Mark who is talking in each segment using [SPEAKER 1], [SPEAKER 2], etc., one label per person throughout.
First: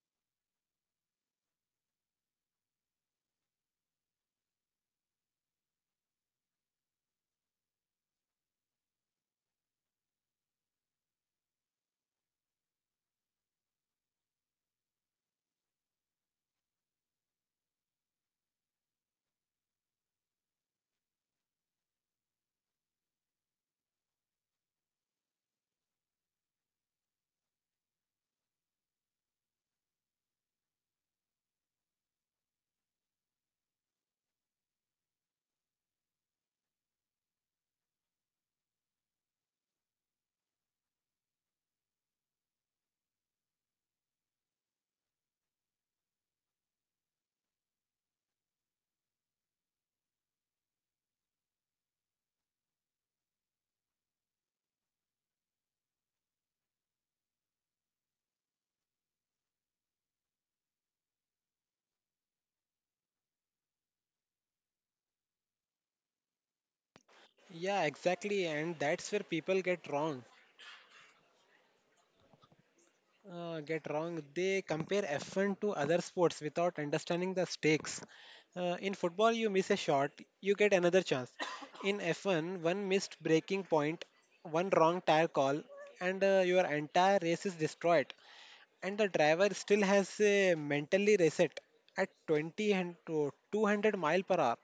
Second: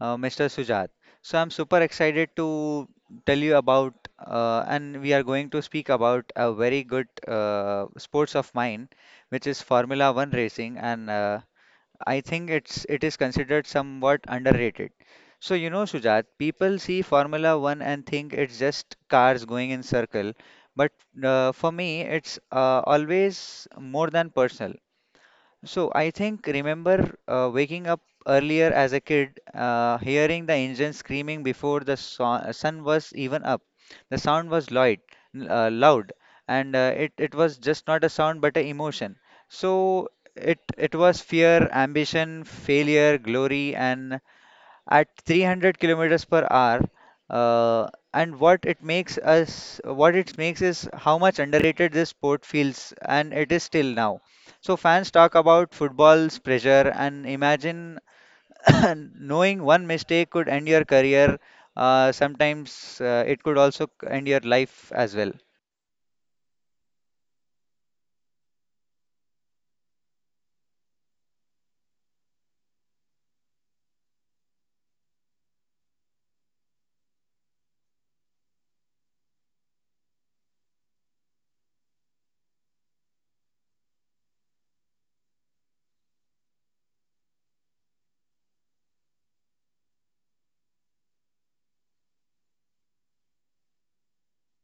[SPEAKER 1] Mr. Sujat. So I'm super excited to tell you about. And we are going to speak about a very good sports of mine, which is Formula One racing. And I think it is considered somewhat underrated. So you know, Sujat, people see Formula One and think it's just cars going in circle, but for me, it's always more than personal. So I think remember waking up earlier as a kid, hearing the engine screaming before the sun was even up. The sound was loud, uh, loud, and it was just not a sound but an emotion. So it was fear, ambition, failure, glory, and at 300 kilometers per hour and what it makes us what it makes is how much underrated this sport feels, and it is still now. So fans talk about football's pressure and imagine knowing one mistake could end your career. Sometimes it could also end your life as well.
[SPEAKER 2] Yeah, exactly, and that's where people get wrong. Get wrong. They compare F1 to other sports without understanding the stakes. In football, you miss a shot, you get another chance. In F1, one missed breaking point, one wrong tire call, and your entire race is destroyed. And the driver still has a mentally reset at 20 and to 200 mile per hour.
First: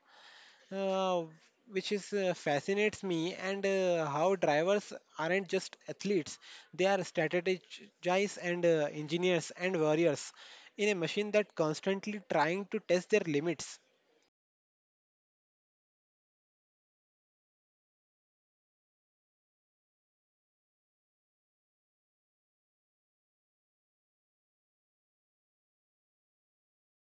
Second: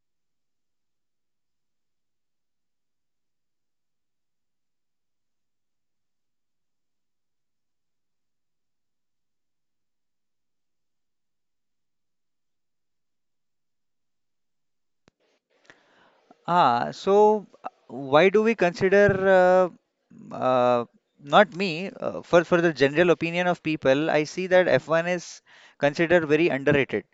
[SPEAKER 2] Uh, which is Fascinates me, and how drivers aren't just athletes, they are strategists and engineers and warriors in a machine that constantly trying to test their limits.
[SPEAKER 1] Ah, so why do we consider uh, uh, not me for the general opinion of people? I see that F1 is considered very underrated.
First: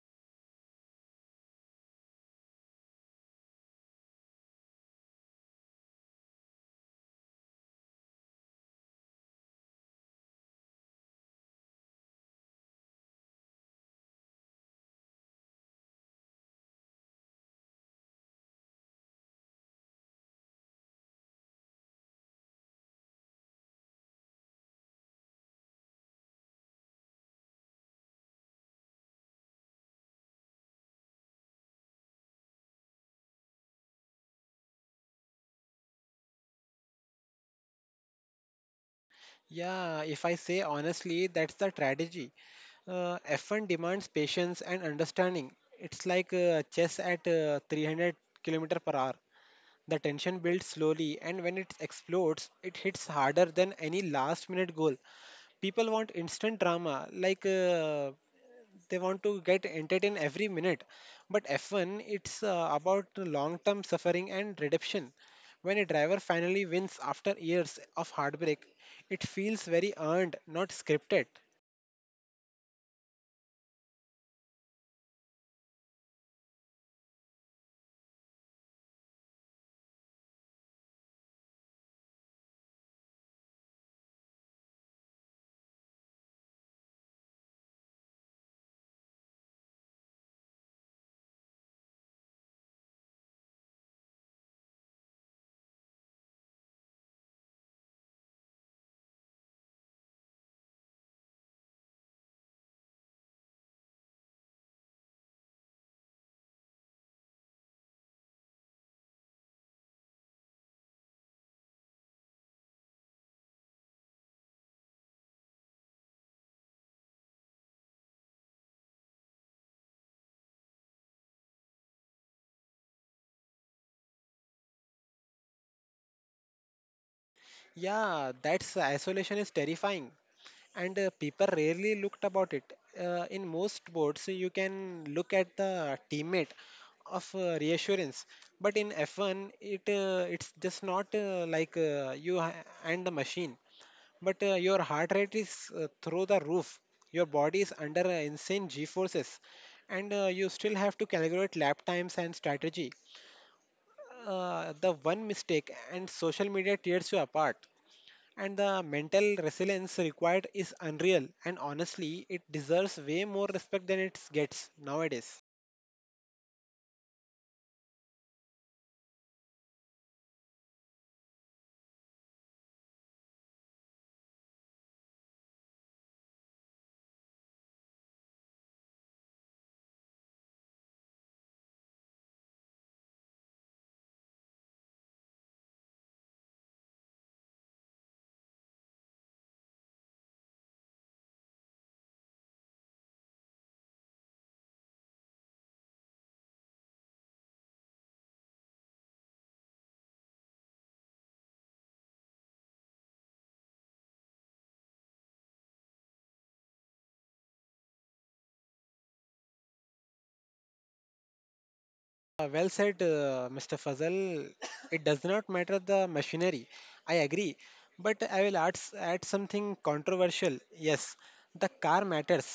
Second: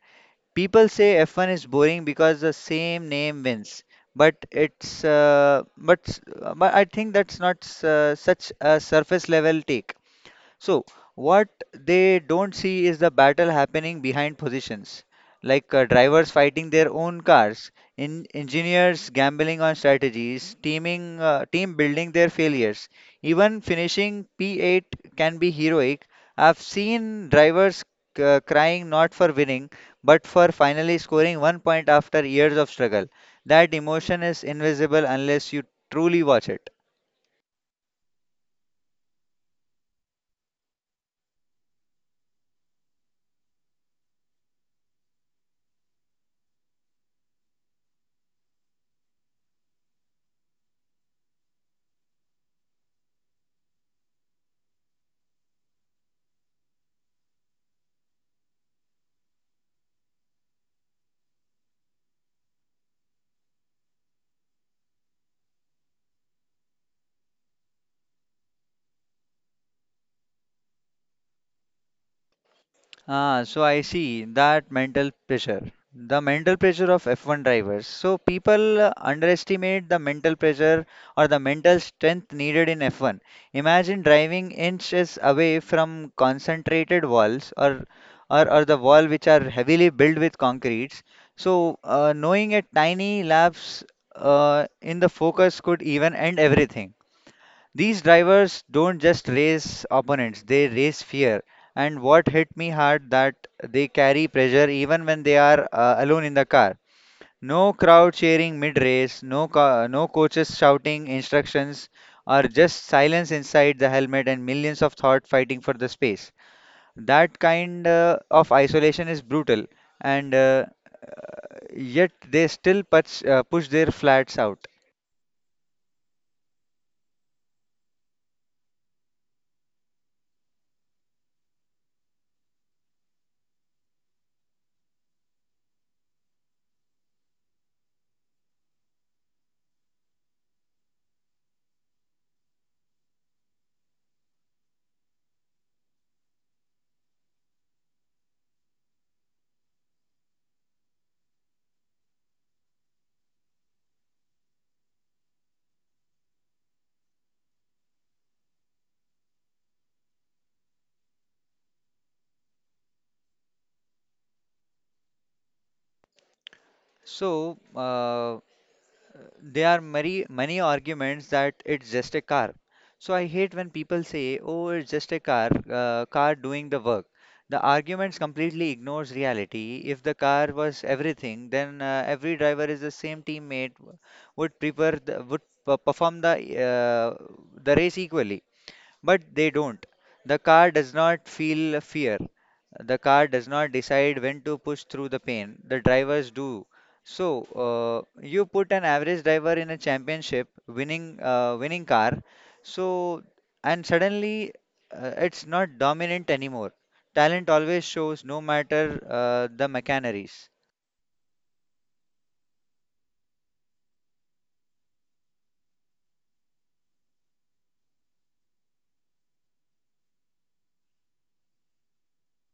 [SPEAKER 1] People say F1 is boring because the same name wins, but I think that's not such a surface level take. So, what they don't see is the battle happening behind positions, like drivers fighting their own cars, in engineers gambling on strategies, team building their failures. Even finishing P8 can be heroic. I've seen drivers crying not for winning, but for finally scoring 1 point after years of struggle. That emotion is invisible unless you truly watch it.
[SPEAKER 2] Yeah, if I say honestly, that's the strategy. F1 demands patience and understanding. It's like chess at 300 kilometer per hour. The tension builds slowly, and when it explodes, it hits harder than any last minute goal. People want instant drama, they want to get entertained every minute, but F1, it's about long term suffering and redemption. When a driver finally wins after years of heartbreak, it feels very earned, not scripted.
[SPEAKER 1] Ah, so I see that mental pressure, the mental pressure of F1 drivers. So people underestimate the mental pressure or the mental strength needed in F1. Imagine driving inches away from concentrated walls, or the wall which are heavily built with concretes. So knowing a tiny lapse in the focus could even end everything. These drivers don't just race opponents, they race fear. And what hit me hard, that they carry pressure even when they are alone in the car. No crowd cheering mid-race, no coaches shouting instructions, or just silence inside the helmet and millions of thought fighting for the space. That kind of isolation is brutal, and yet they still push their flats out.
[SPEAKER 2] Yeah, that's isolation is terrifying, and people rarely looked about it. In most sports, you can look at the teammate of reassurance, but in F1, it it's just not like you ha- and the machine, but your heart rate is through the roof. Your body is under insane G forces, and you still have to calculate lap times and strategy. The one mistake, and social media tears you apart, and the mental resilience required is unreal. And honestly, it deserves way more respect than it gets nowadays.
[SPEAKER 1] So, there are many arguments that it's just a car. So I hate when people say, "Oh, it's just a car, car doing the work." The arguments completely ignores reality. If the car was everything, then every driver is the same teammate would prepare the, perform uh, the race equally. But they don't. The car does not feel fear. The car does not decide when to push through the pain. The drivers do. So, you put an average driver in a championship winning car. So, and suddenly it's not dominant anymore. Talent always shows, no matter the machinaries.
[SPEAKER 2] Well said, Mr. Fazal. It does not matter the machinery, I agree. But I will add something controversial. Yes, the car matters,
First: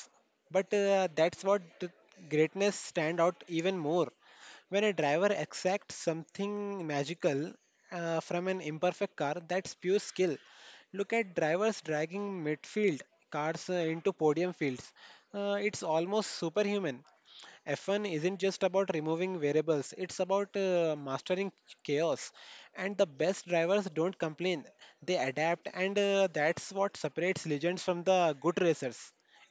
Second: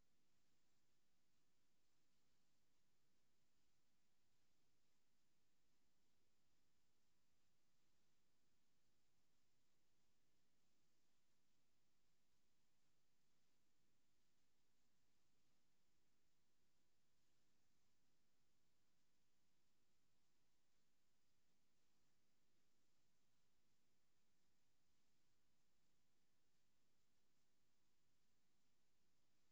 [SPEAKER 2] but that's what the greatness stand out even more. When a driver exacts something magical from an imperfect car, that's pure skill. Look at drivers dragging midfield cars into podium fields. It's almost superhuman. F1 isn't just about removing variables, it's about mastering chaos. And the best drivers don't complain, they adapt, and that's what separates legends from the good racers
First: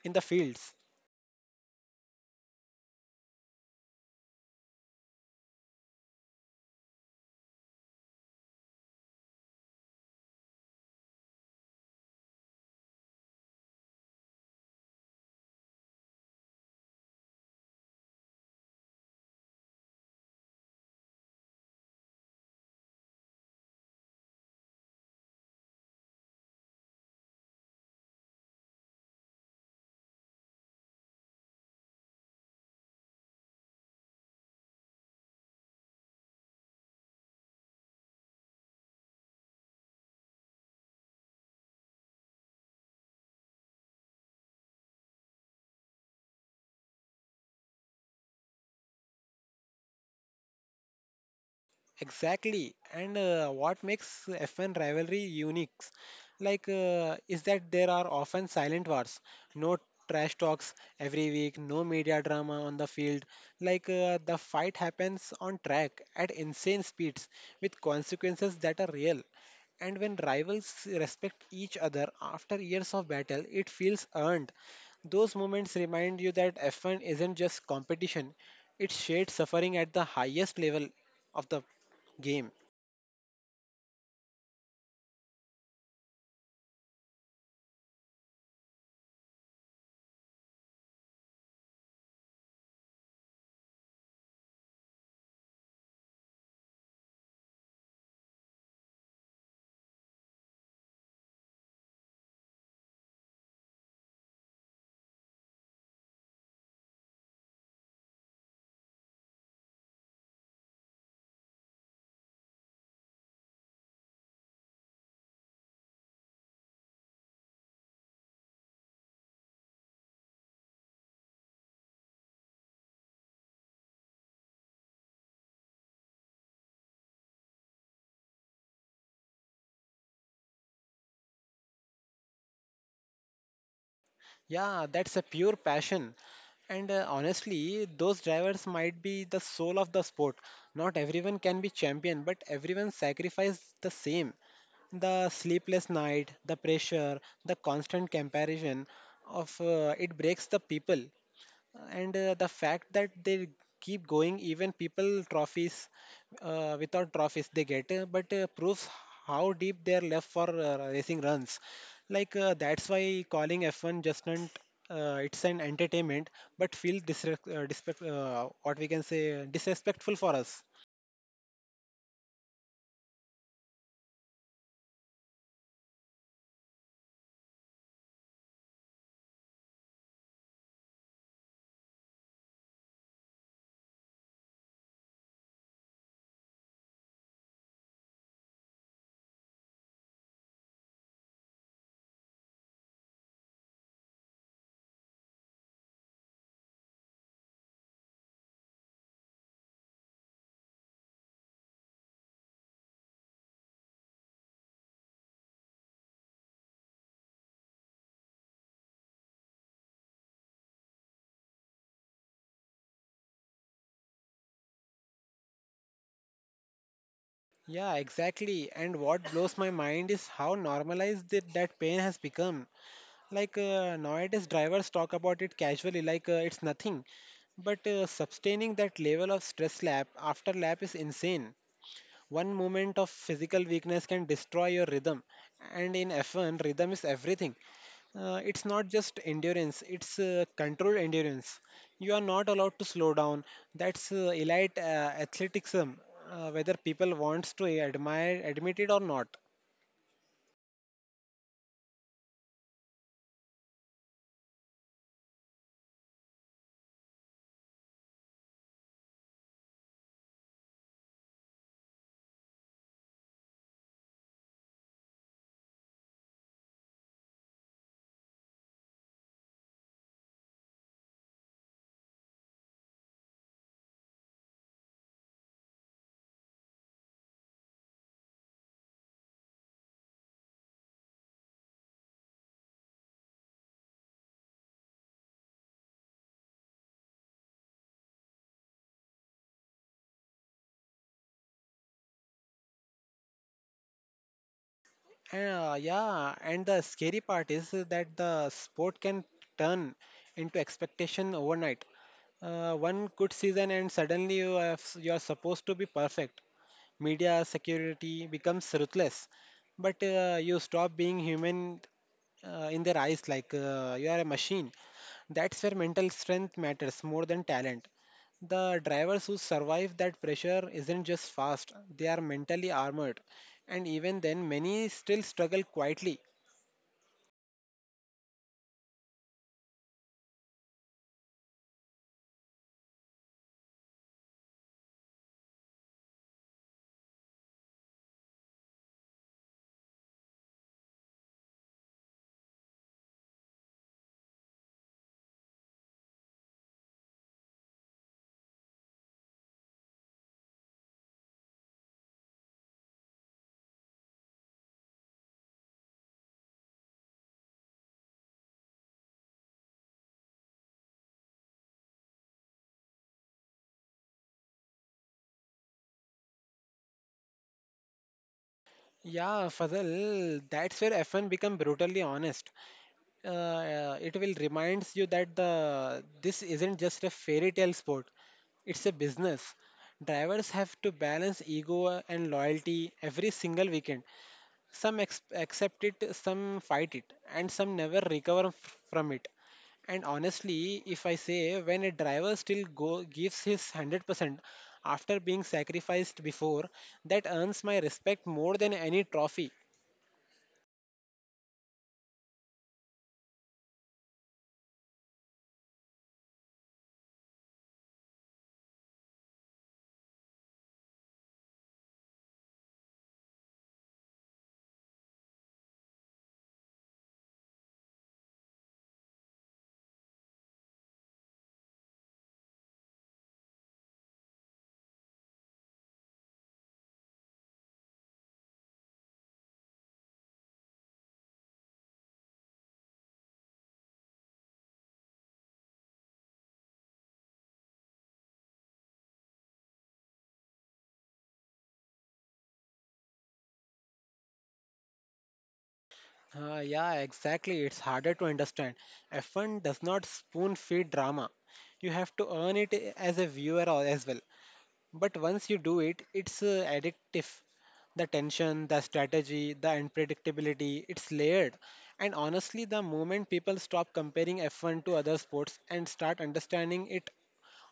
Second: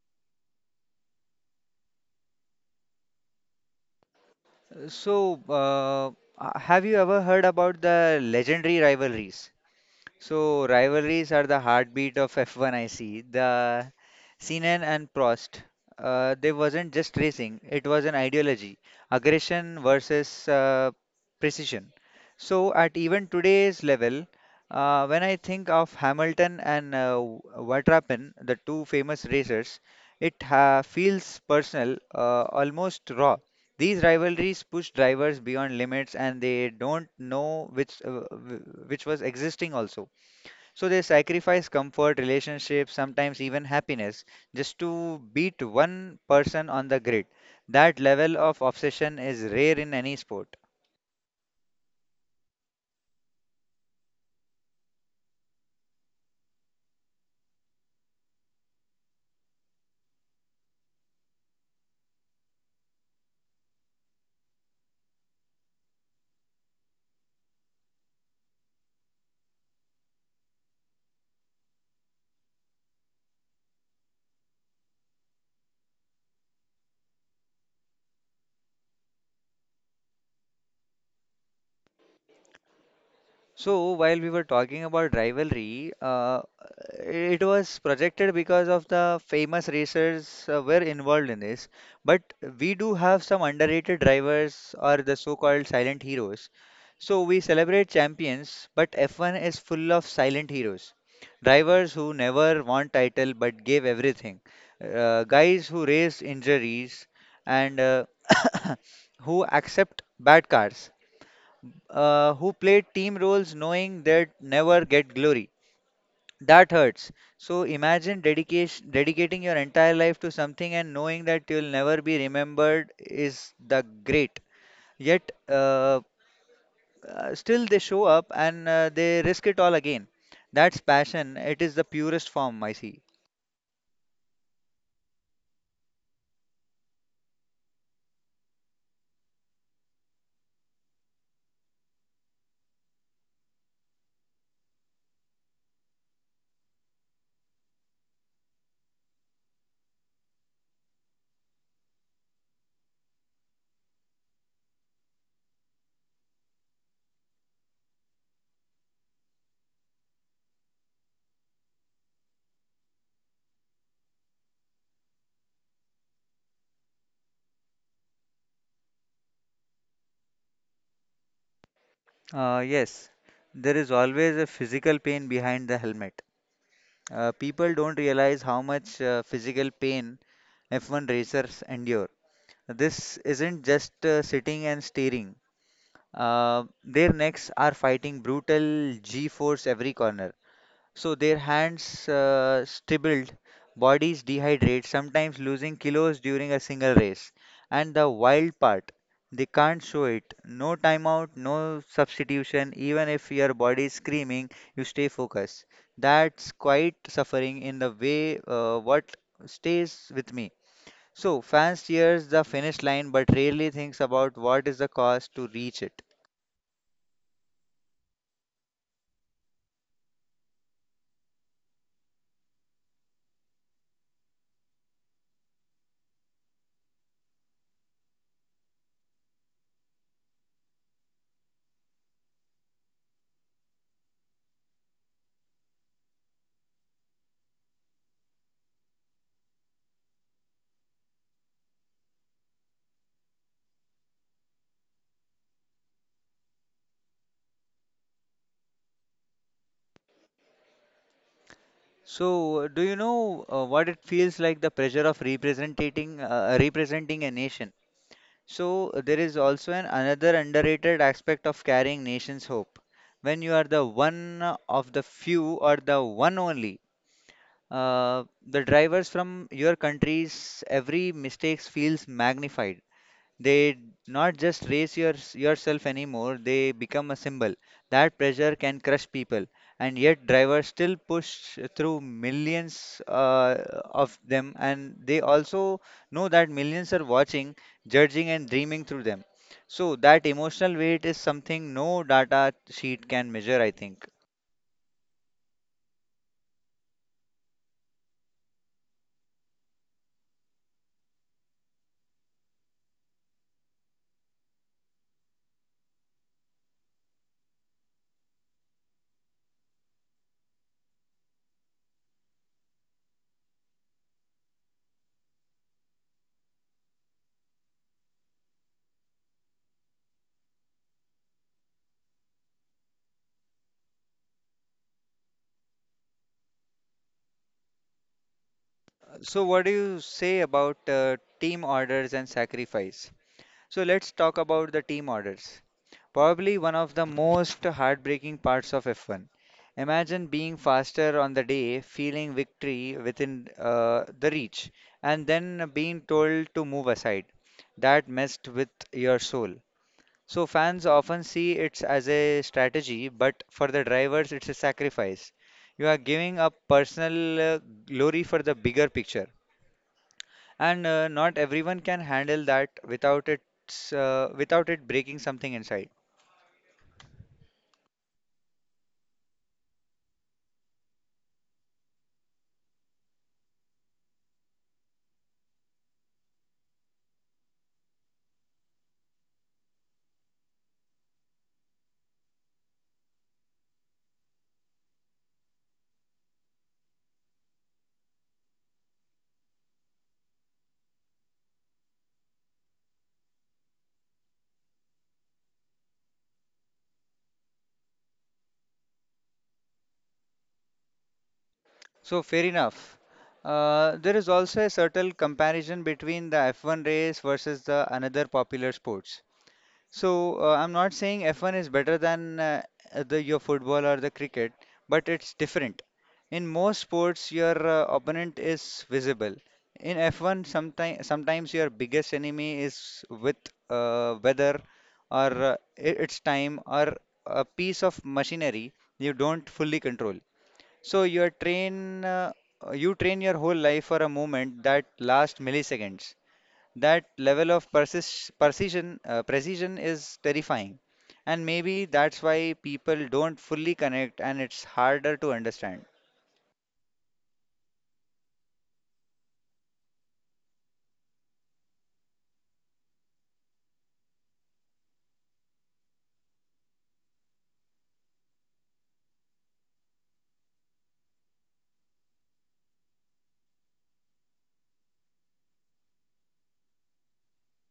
[SPEAKER 2] in the fields.
[SPEAKER 1] So, uh, have you ever heard about the legendary rivalries? So rivalries are the heartbeat of F1, I see. The Senna and Prost, they wasn't just racing; it was an ideology, aggression versus precision. So at even today's level, when I think of Hamilton and Verstappen, the two famous racers, it feels personal, almost raw. These rivalries push drivers beyond limits, and they don't know which which was existing also. So they sacrifice comfort, relationships, sometimes even happiness, just to beat one person on the grid. That level of obsession is rare in any sport.
[SPEAKER 2] Exactly. And what makes F1 rivalry unique, is that there are often silent wars, no trash talks every week, no media drama on the field. The fight happens on track at insane speeds with consequences that are real. And when rivals respect each other after years of battle, it feels earned. Those moments remind you that F1 isn't just competition, it's shared suffering at the highest level of the game.
[SPEAKER 1] So while we were talking about rivalry, it was projected because of the famous racers were involved in this. But we do have some underrated drivers, or the so-called silent heroes. So we celebrate champions, but F1 is full of silent heroes. Drivers who never won title but gave everything. Guys who race injuries and who accept bad cars who played team roles knowing they'd never get glory. That hurts. So imagine dedication, dedicating your entire life to something and knowing that you'll never be remembered is the great. Yet, still they show up and they risk it all again. That's passion. It is the purest form, I see.
[SPEAKER 2] Yeah, that's a pure passion. And honestly, those drivers might be the soul of the sport. Not everyone can be champion, but everyone sacrifices the same. The sleepless night, the pressure, the constant comparison of it breaks the people. And the fact that they keep going even people trophies, without trophies they get, but proves how deep they are left for racing runs. That's why calling F1 just not it's an entertainment but feel disrespect, what we can say, disrespectful for us.
[SPEAKER 1] Yes, there is always a physical pain behind the helmet. People don't realize how much physical pain F1 racers endure. This isn't just sitting and staring. Their necks are fighting brutal G-force every corner. So their hands stribbled, bodies dehydrate, sometimes losing kilos during a single race. And the wild part, they can't show it. No timeout, no substitution. Even if your body is screaming, you stay focused. That's quite suffering in the way what stays with me. So, fans cheers the finish line but rarely thinks about what is the cost to reach it.
[SPEAKER 2] Yeah, exactly. And what blows my mind is how normalized that pain has become. Nowadays, drivers talk about it casually, it's nothing. But sustaining that level of stress lap after lap is insane. One moment of physical weakness can destroy your rhythm. And in F1, rhythm is everything. It's not just endurance, it's controlled endurance. You are not allowed to slow down. That's elite athleticism, whether people wants to admire admit it or not.
[SPEAKER 1] So, do you know what it feels like the pressure of representing a nation? So, there is also an another underrated aspect of carrying nation's hope. When you are the one of the few or the one only, the drivers from your countries, every mistakes feels magnified. They not just raise your, yourself anymore, they become a symbol. That pressure can crush people, and yet drivers still push through millions of them, and they also know that millions are watching, judging and dreaming through them. So that emotional weight is something no data sheet can measure, I think.
[SPEAKER 2] Yeah, and the scary part is that the sport can turn into expectation overnight. One good season, and you are supposed to be perfect. Media security becomes ruthless, but you stop being human in their eyes, you are a machine. That's where mental strength matters more than talent. The drivers who survive that pressure isn't just fast, they are mentally armored. And even then, many still struggle quietly.
[SPEAKER 1] So what do you say about team orders and sacrifice? So let's talk about the team orders. Probably one of the most heartbreaking parts of F1. Imagine being faster on the day, feeling victory within the reach, and then being told to move aside. That messed with your soul. So fans often see it as a strategy, but for the drivers, it's a sacrifice. You are giving up personal glory for the bigger picture, and not everyone can handle that without it, without it breaking something inside.
[SPEAKER 2] Yeah, Fazal, that's where F1 become brutally honest. It will reminds you that the this isn't just a fairy tale sport; it's a business. Drivers have to balance ego and loyalty every single weekend. Some accept it, some fight it, and some never recover from it. And honestly, if I say when a driver still go gives his 100% after being sacrificed before, that earns my respect more than any trophy.
[SPEAKER 1] So fair enough. There is also a certain comparison between the F1 race versus the another popular sports. So I'm not saying F1 is better than the your football or the cricket, but it's different. In most sports, your opponent is visible. In F1, sometimes your biggest enemy is with weather or its time or a piece of machinery you don't fully control. So you train your whole life for a moment that last milliseconds. That level of persis precision, precision is terrifying, and maybe that's why people don't fully connect, and it's harder to understand.
[SPEAKER 2] Yeah, exactly. It's harder to understand. F1 does not spoon feed drama. You have to earn it as a viewer or as well. But once you do it, it's addictive. The tension, the strategy, the unpredictability, it's layered. And honestly, the moment people stop comparing F1 to other sports and start understanding it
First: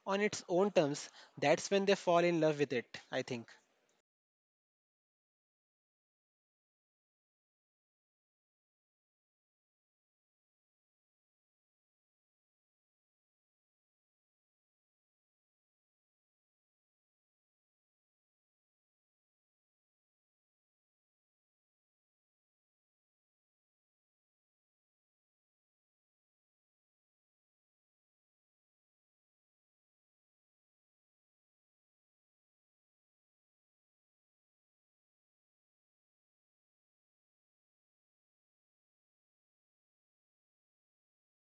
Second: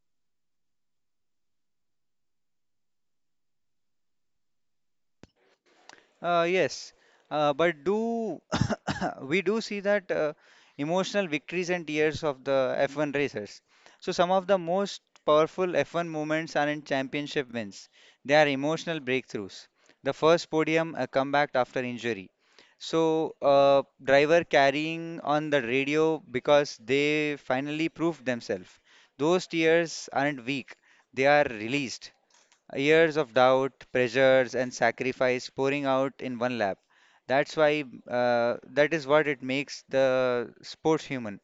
[SPEAKER 2] on its own terms, that's when they fall in love with it, I think.
[SPEAKER 1] Yes, but do we do see that emotional victories and tears of the F1 racers. So some of the most powerful F1 moments are in championship wins. They are emotional breakthroughs. The first podium, a comeback after injury. So driver carrying on the radio because they finally proved themselves. Those tears aren't weak. They are released. Years of doubt, pressures, and sacrifice pouring out in one lap. That's why, that is what it makes the sports human.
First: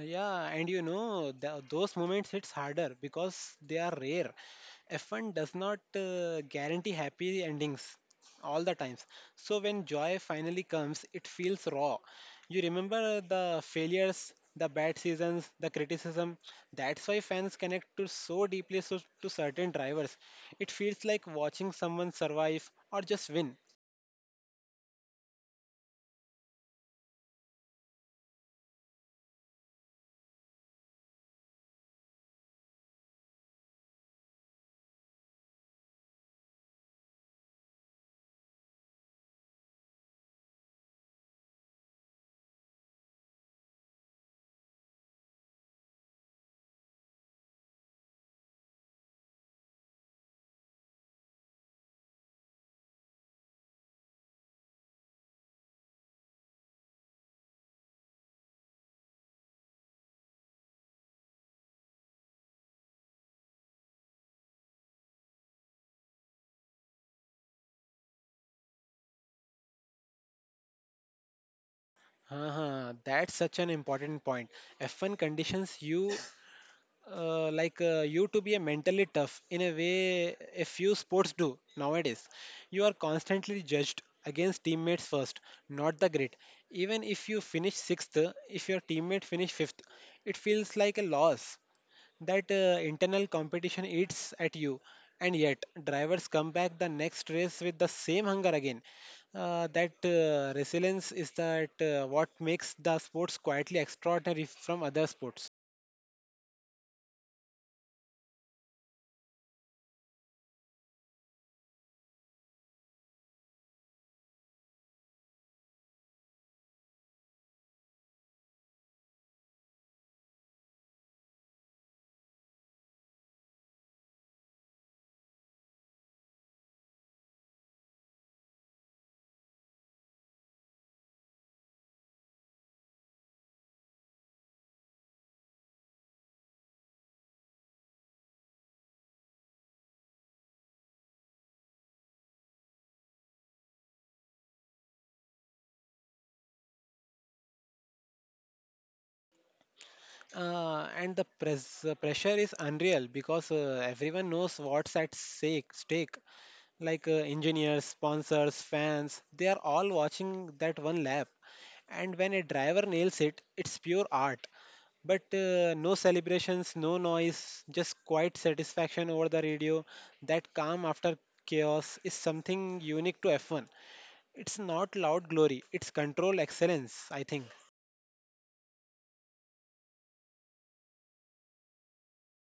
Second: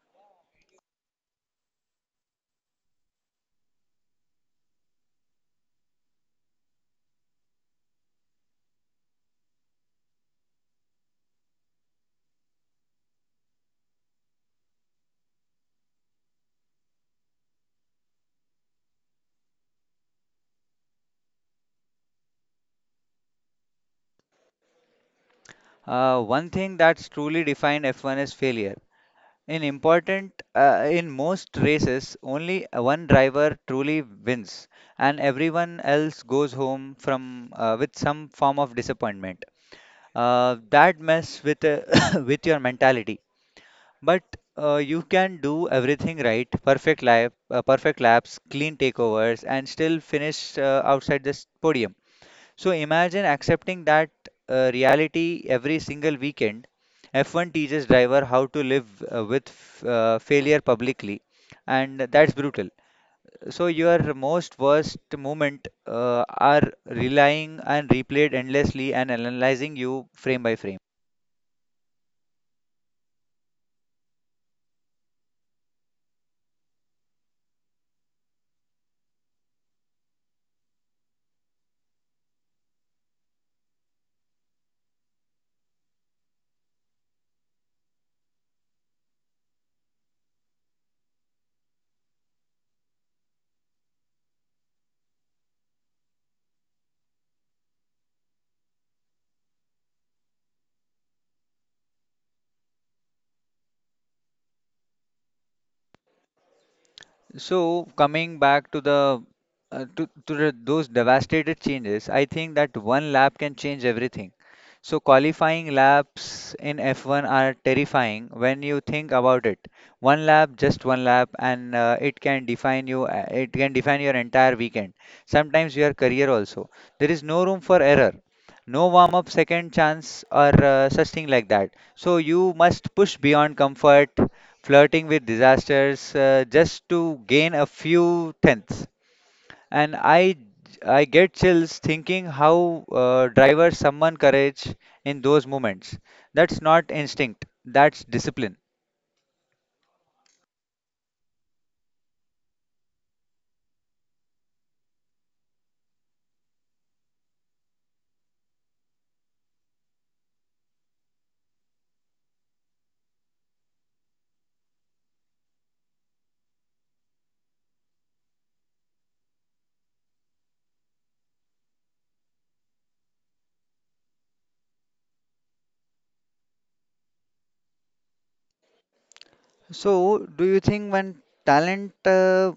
[SPEAKER 2] Yeah, and you know, th those moments hits harder because they are rare. F1 does not guarantee happy endings all the times. So when joy finally comes, it feels raw. You remember the failures, the bad seasons, the criticism. That's why fans connect to so deeply so, to certain drivers. It feels like watching someone survive or just win.
[SPEAKER 1] One thing that's truly defined F1 is failure. In most races, only one driver truly wins, and everyone else goes home from with some form of disappointment. That mess with with your mentality. But you can do everything right, perfect lap, perfect laps, clean takeovers, and still finish outside this podium. So imagine accepting that reality every single weekend. F1 teaches driver how to live with failure publicly, and that's brutal. So your most worst moment are relying and replayed endlessly and analyzing you frame by frame.
[SPEAKER 2] Uh-huh. That's such an important point. F1 conditions you to be a mentally tough in a way a few sports do nowadays. You are constantly judged against teammates first, not the grit. Even if you finish sixth, if your teammate finish fifth, it feels like a loss. That internal competition eats at you, and yet drivers come back the next race with the same hunger again. That Resilience is that what makes the sports quietly extraordinary from other sports.
[SPEAKER 1] So coming back to the those devastated changes, I think that one lap can change everything. So qualifying laps in F1 are terrifying when you think about it. One lap, just one lap, and it can define you. It can define your entire weekend. Sometimes your career also. There is no room for error. No warm up, second chance, or such thing like that. So you must push beyond comfort, flirting with disasters just to gain a few tenths. And I get chills thinking how drivers summon courage in those moments. That's not instinct, that's discipline.
[SPEAKER 2] Pressure is unreal because everyone knows what's at stake. Engineers, sponsors, fans, they are all watching that one lap. And when a driver nails it, it's pure art. But no celebrations, no noise, just quiet satisfaction over the radio. That calm after chaos is something unique to F1. It's not loud glory, it's control excellence, I think.
[SPEAKER 1] So, do you think when talent uh,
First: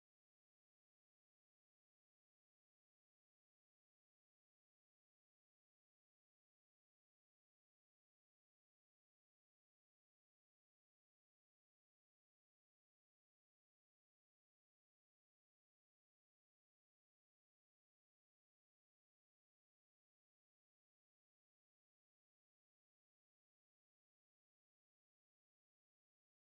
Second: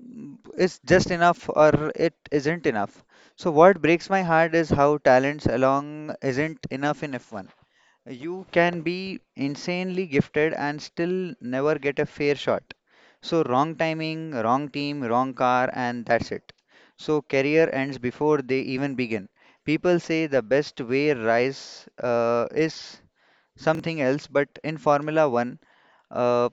[SPEAKER 1] is just enough or it isn't enough? So, what breaks my heart is how talents along isn't enough in F1. You can be insanely gifted and still never get a fair shot. So, wrong timing, wrong team, wrong car, and that's it. So, career ends before they even begin. People say the best way rise is something else, but in Formula One, uh,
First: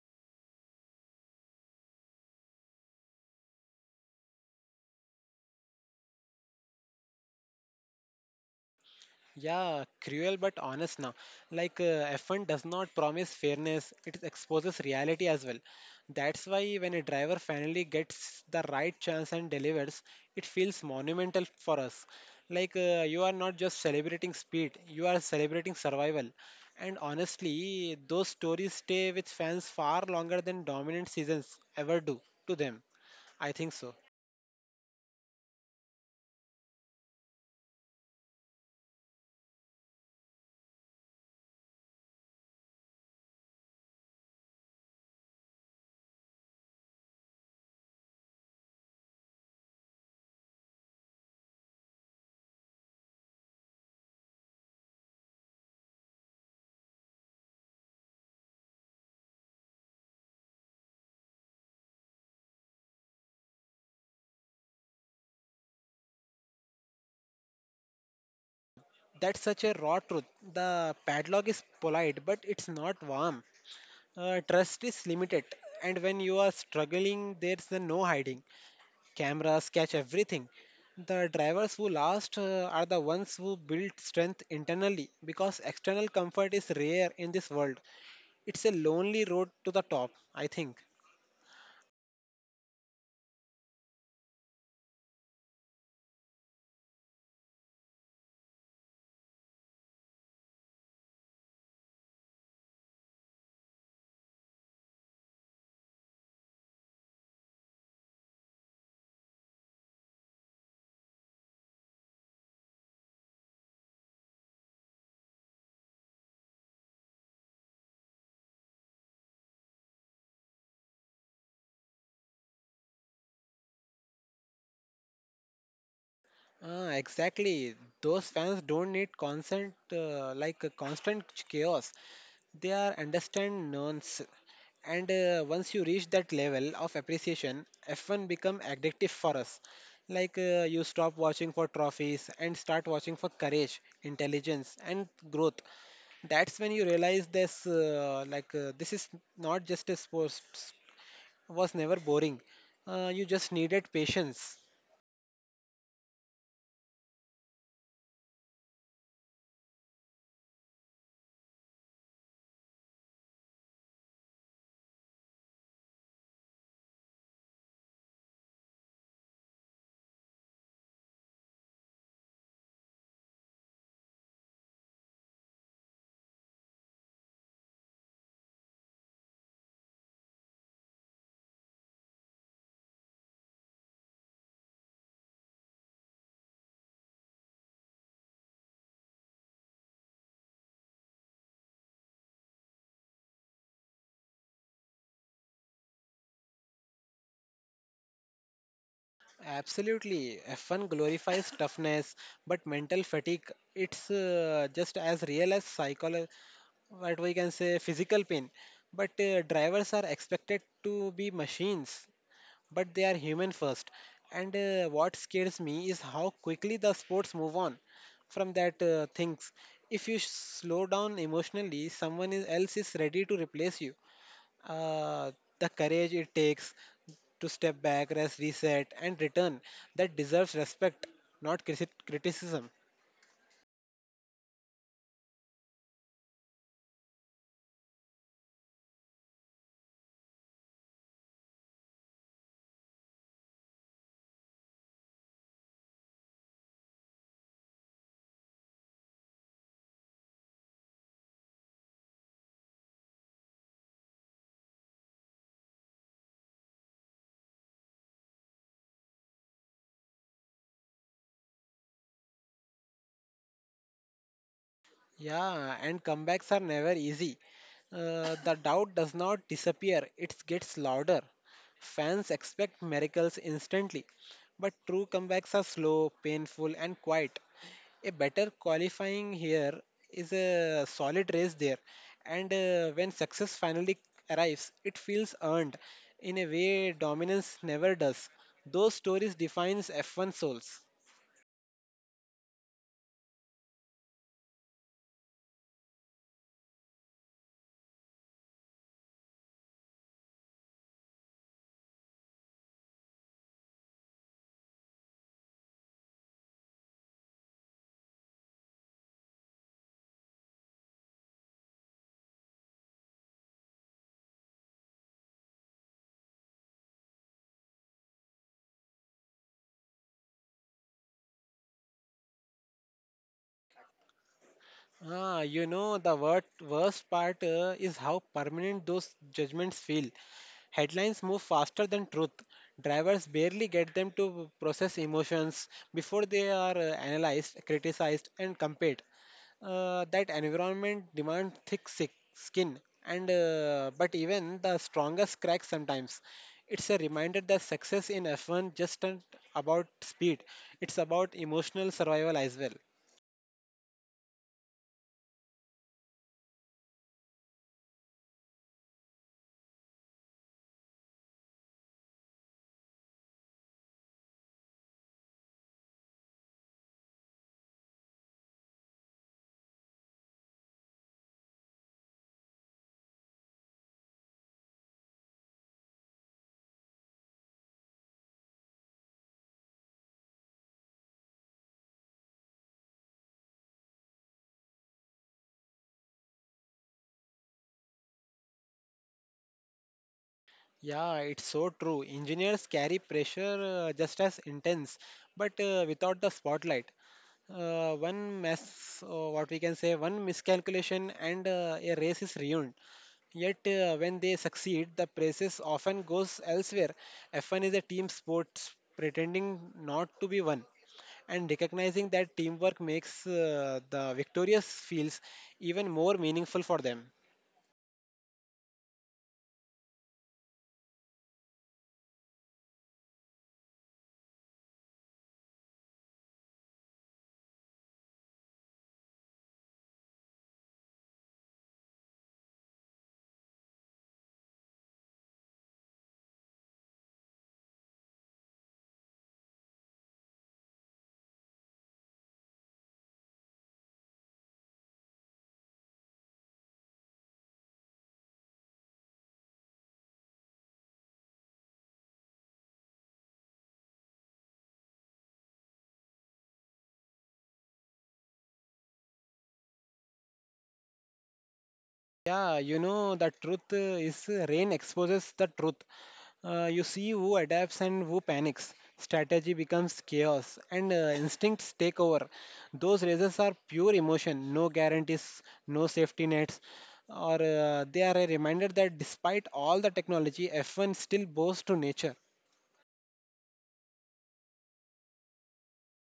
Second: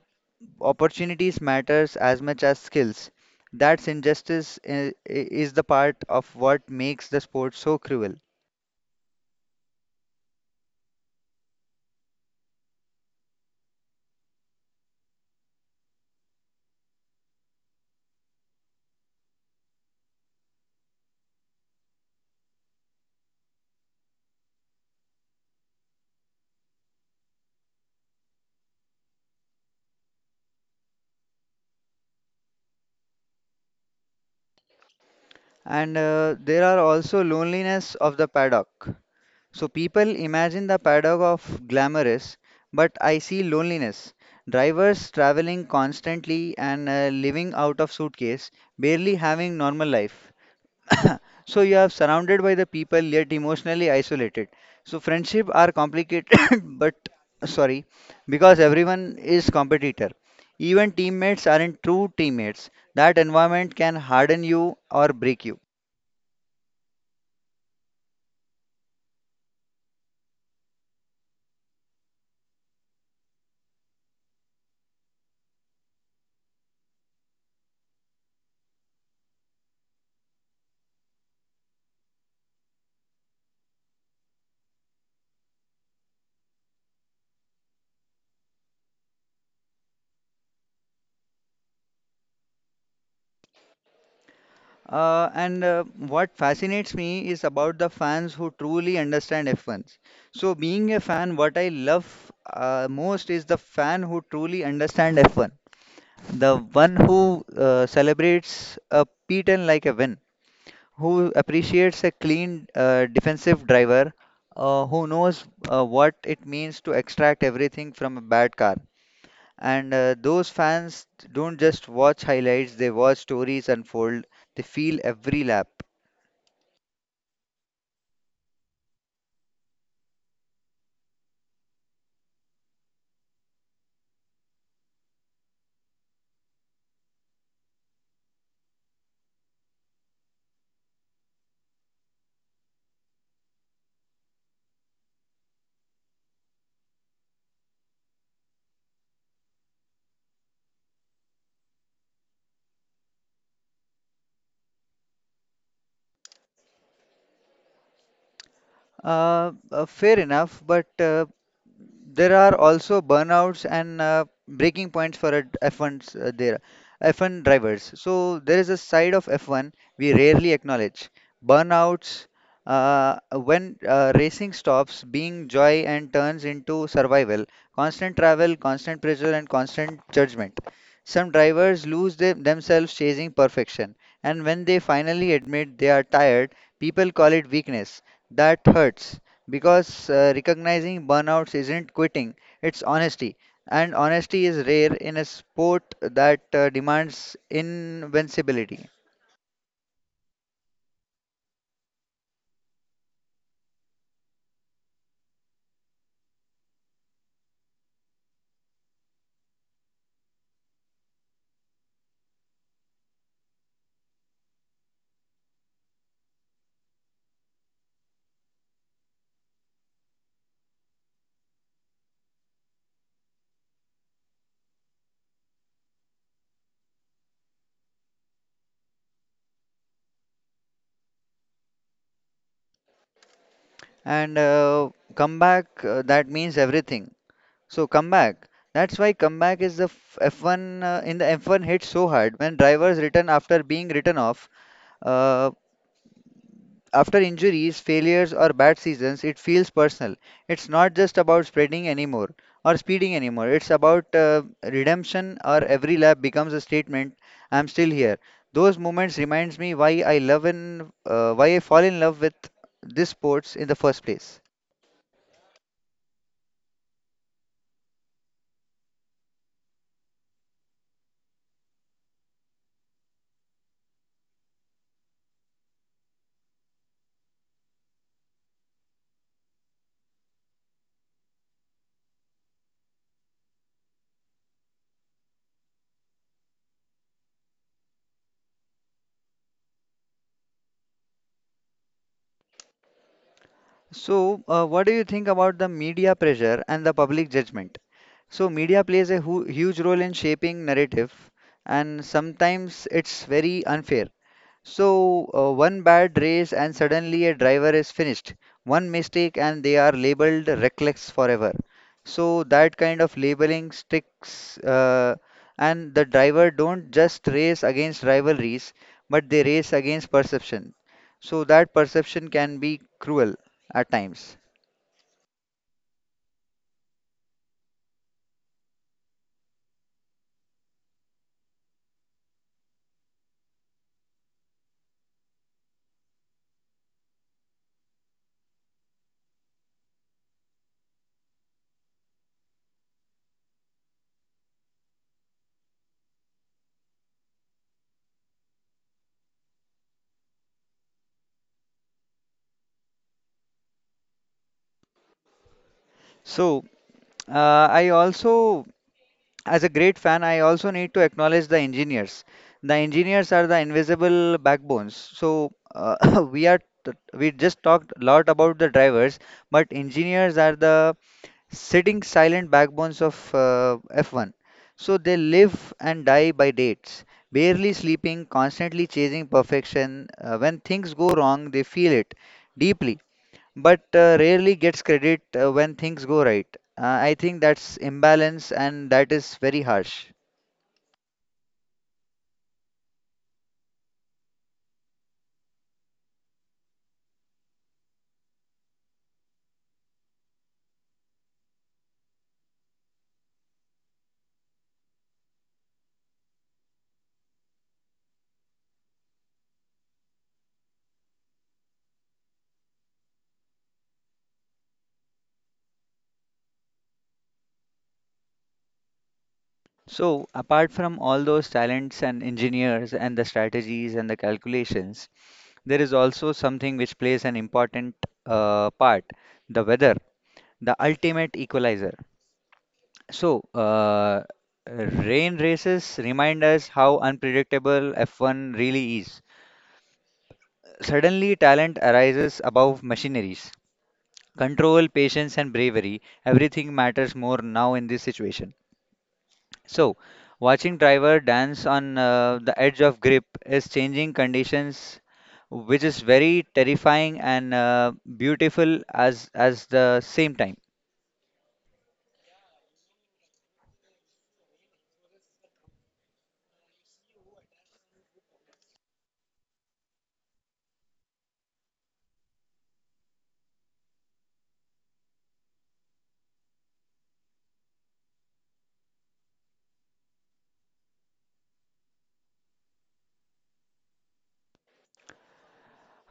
[SPEAKER 1] opportunities matters as much as skills. That's injustice is the part of what makes the sport so cruel.
[SPEAKER 2] Yeah, cruel but honest now. F1 does not promise fairness, it exposes reality as well. That's why when a driver finally gets the right chance and delivers, it feels monumental for us. You are not just celebrating speed, you are celebrating survival. And honestly, those stories stay with fans far longer than dominant seasons ever do to them. I think so.
[SPEAKER 1] And There are also loneliness of the paddock. So people imagine the paradox of glamorous, but I see loneliness. Drivers traveling constantly and living out of suitcase, barely having normal life. So you are surrounded by the people yet emotionally isolated. So friendship are complicated, but sorry, because everyone is competitor. Even teammates aren't true teammates. That environment can harden you or break you.
[SPEAKER 2] That's such a raw truth. The padlock is polite, but it's not warm. Trust is limited, and when you are struggling, there's the no hiding. Cameras catch everything. The drivers who last are the ones who build strength internally because external comfort is rare in this world. It's a lonely road to the top, I think.
[SPEAKER 1] And What fascinates me is about the fans who truly understand F1s. So, being a fan, what I love most is the fan who truly understand F1, the one who celebrates a P10 like a win, who appreciates a clean defensive driver, who knows what it means to extract everything from a bad car. And Those fans don't just watch highlights, they watch stories unfold, they feel every lap.
[SPEAKER 2] Ah, exactly. Those fans don't need constant, like a constant chaos. They are understand nuance, and once you reach that level of appreciation, F1 become addictive for us. You stop watching for trophies and start watching for courage, intelligence, and growth. That's when you realize this is not just a sports, was never boring. You just needed patience.
[SPEAKER 1] Fair enough, but there are also burnouts and breaking points for a d- F1's uh, there F1 drivers. So there is a side of F1 we rarely acknowledge. Burnouts when racing stops being joy and turns into survival, constant travel, constant pressure, and constant judgment. Some drivers lose them themselves chasing perfection, and when they finally admit they are tired, people call it weakness. That hurts because recognizing burnouts isn't quitting, it's honesty. And honesty is rare in a sport that demands invincibility.
[SPEAKER 2] Absolutely. F1 glorifies toughness, but mental fatigue, it's just as real as psychological, what we can say, physical pain. But drivers are expected to be machines, but they are human first. And what scares me is how quickly the sports move on from that things. If you slow down emotionally, else is ready to replace you. uh, the courage it takes to step back, rest, reset, and return, that deserves respect, not criticism.
[SPEAKER 1] That means everything. So, comeback. That's why comeback is the f- F1 in the F1 hit so hard when drivers return after being written off. Uh, After injuries, failures, or bad seasons, it feels personal. It's not just about spreading anymore or speeding anymore. It's about redemption, or every lap becomes a statement. I'm still here. Those moments reminds me why I love and why I fall in love with this sports in the first place.
[SPEAKER 2] Yeah, and comebacks are never easy. The doubt does not disappear, it gets louder. Fans expect miracles instantly, but true comebacks are slow, painful, and quiet. A better qualifying here, is a solid race there, and when success finally arrives, it feels earned in a way dominance never does. Those stories defines F1 souls.
[SPEAKER 1] So, what do you think about the media pressure and the public judgment? So, media plays a hu huge role in shaping narrative, and sometimes it's very unfair. So, one bad race and suddenly a driver is finished. One mistake and they are labeled reckless forever. So that kind of labeling sticks, and the driver don't just race against rivalries, but they race against perception. So that perception can be cruel at times.
[SPEAKER 2] Ah, you know, the worst part is how permanent those judgments feel. Headlines move faster than truth. Drivers barely get them to process emotions before they are analyzed, criticized, and compared. That environment demands thick sick skin, and but even the strongest cracks sometimes. It's a reminder that success in F1 just isn't about speed; it's about emotional survival as well.
[SPEAKER 1] So I also as a great fan, I also need to acknowledge the engineers. The engineers are the invisible backbones. So we just talked a lot about the drivers, but engineers are the sitting silent backbones of F1. So they live and die by dates, barely sleeping, constantly chasing perfection. When things go wrong, they feel it deeply but rarely gets credit when things go right. I think that's imbalance and that is very harsh.
[SPEAKER 2] Yeah, it's so true. Engineers carry pressure just as intense, but without the spotlight. One mess, what we can say, one miscalculation, and a race is ruined. Yet, when they succeed, the praises often goes elsewhere. F1 is a team sport pretending not to be one, and recognizing that teamwork makes the victorious feels even more meaningful for them.
[SPEAKER 1] So, apart from all those talents and engineers and the strategies and the calculations, there is also something which plays an important part, the weather, the ultimate equalizer. So, rain races remind us how unpredictable F1 really is. Suddenly, talent arises above machineries. Control, patience, and bravery. Everything matters more now in this situation. So, watching driver dance on the edge of grip is changing conditions, which is very terrifying and beautiful as the same time.
[SPEAKER 2] Yeah, you know, the truth is rain exposes the truth. You see who adapts and who panics. Strategy becomes chaos and instincts take over. Those races are pure emotion, no guarantees, no safety nets, or they are a reminder that despite all the technology, F1 still bows to nature.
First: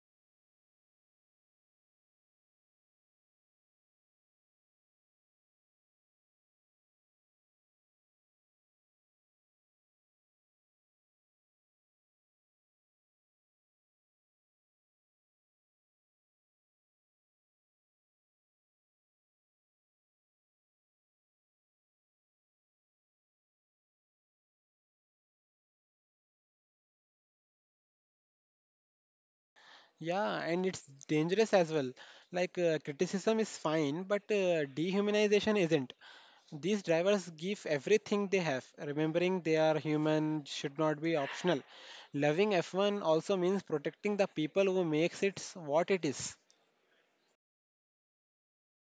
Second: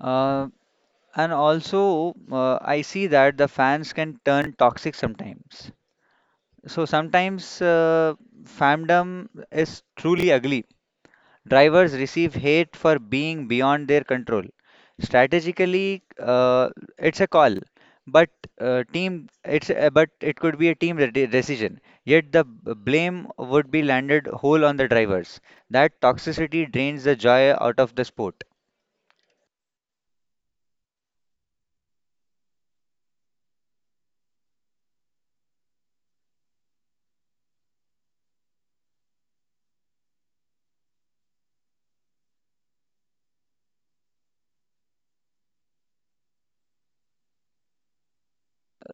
[SPEAKER 1] Uh, I see that the fans can turn toxic sometimes. So sometimes fandom is truly ugly. Drivers receive hate for being beyond their control. Strategically, it's a call, but but it could be a team decision. Yet the blame would be landed whole on the drivers. That toxicity drains the joy out of the sport.
[SPEAKER 2] Yeah, and it's dangerous as well. Criticism is fine, but dehumanization isn't. These drivers give everything they have. Remembering they are human should not be optional. Loving F1 also means protecting the people who makes it what it is.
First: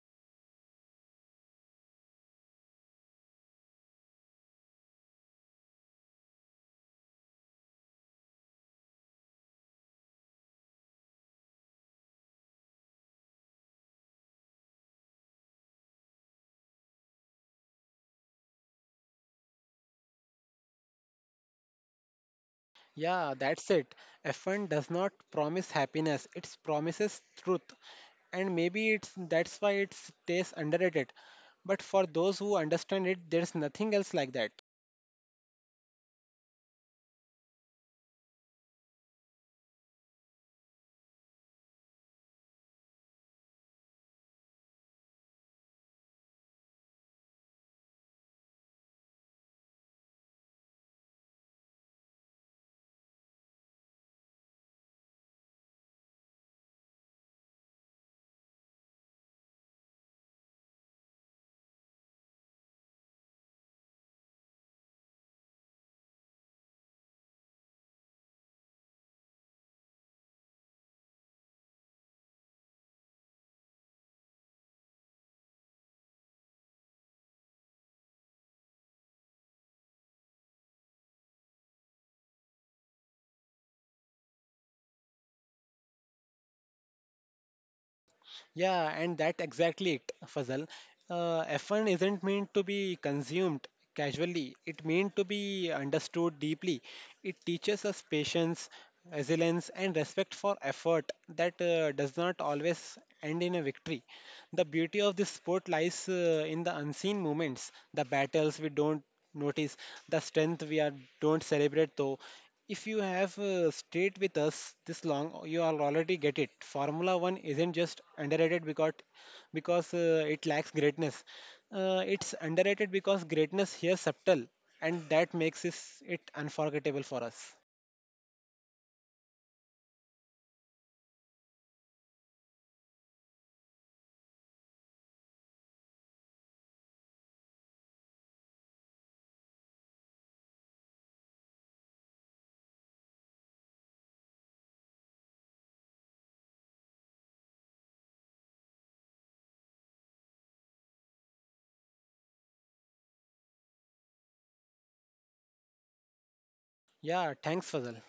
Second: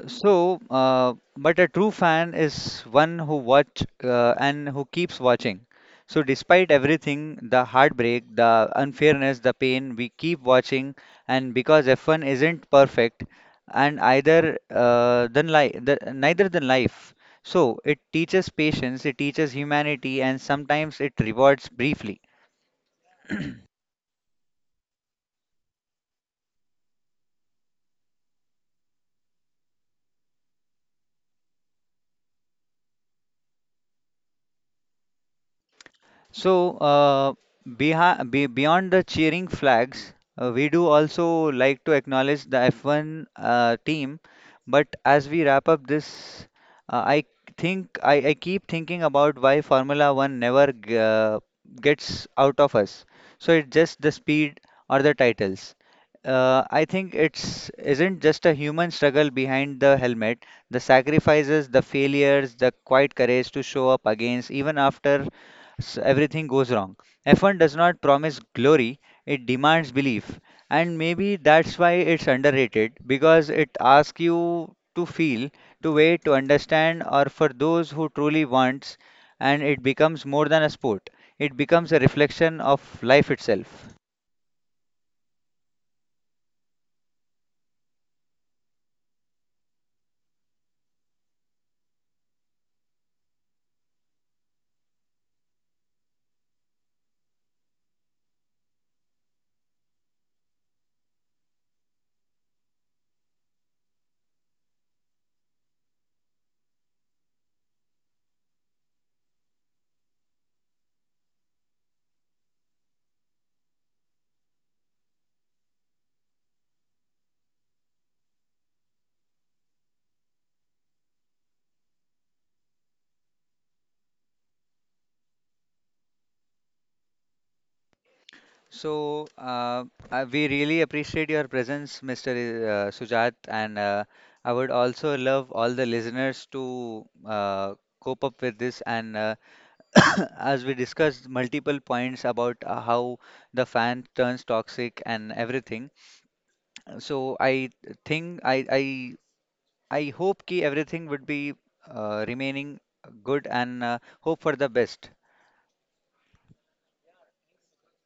[SPEAKER 1] So, but a true fan is one who watch and who keeps watching. So, despite everything, the heartbreak, the unfairness, the pain, we keep watching. And because F1 isn't perfect, and either than neither than life. So, it teaches patience, it teaches humanity, and sometimes it rewards briefly.
[SPEAKER 2] Yeah, that's it. F1 does not promise happiness, it promises truth. And maybe it's that's why it stays underrated. But for those who understand it, there's nothing else like that.
[SPEAKER 1] So, beyond the cheering flags, we do also like to acknowledge the F1 team. But as we wrap up this, I think I keep thinking about why Formula One never gets out of us. So it's just the speed or the titles. I think it's isn't just a human struggle behind the helmet, the sacrifices, the failures, the quiet courage to show up against even after everything goes wrong. F1 does not promise glory, it demands belief. And maybe that's why it's underrated because it asks you to feel, to wait, to understand, or for those who truly wants, and it becomes more than a sport. It becomes a reflection of life itself.
[SPEAKER 2] Yeah, and that exactly it, Fazal. F1 isn't meant to be consumed casually. It meant to be understood deeply. It teaches us patience, resilience, and respect for effort that does not always end in a victory. The beauty of this sport lies in the unseen moments, the battles we don't notice, the strength we are don't celebrate though. If you have stayed with us this long, you all already get it. Formula One isn't just underrated because it lacks greatness. It's underrated because greatness here subtle, and that makes it unforgettable for us.
[SPEAKER 1] So uh, we really appreciate your presence, Mr. Sujat, and I would also love all the listeners to cope up with this and as we discussed multiple points about how the fan turns toxic and everything. So I I hope ki everything would be remaining good and hope for the best.
[SPEAKER 2] Yeah, thanks, Fazal.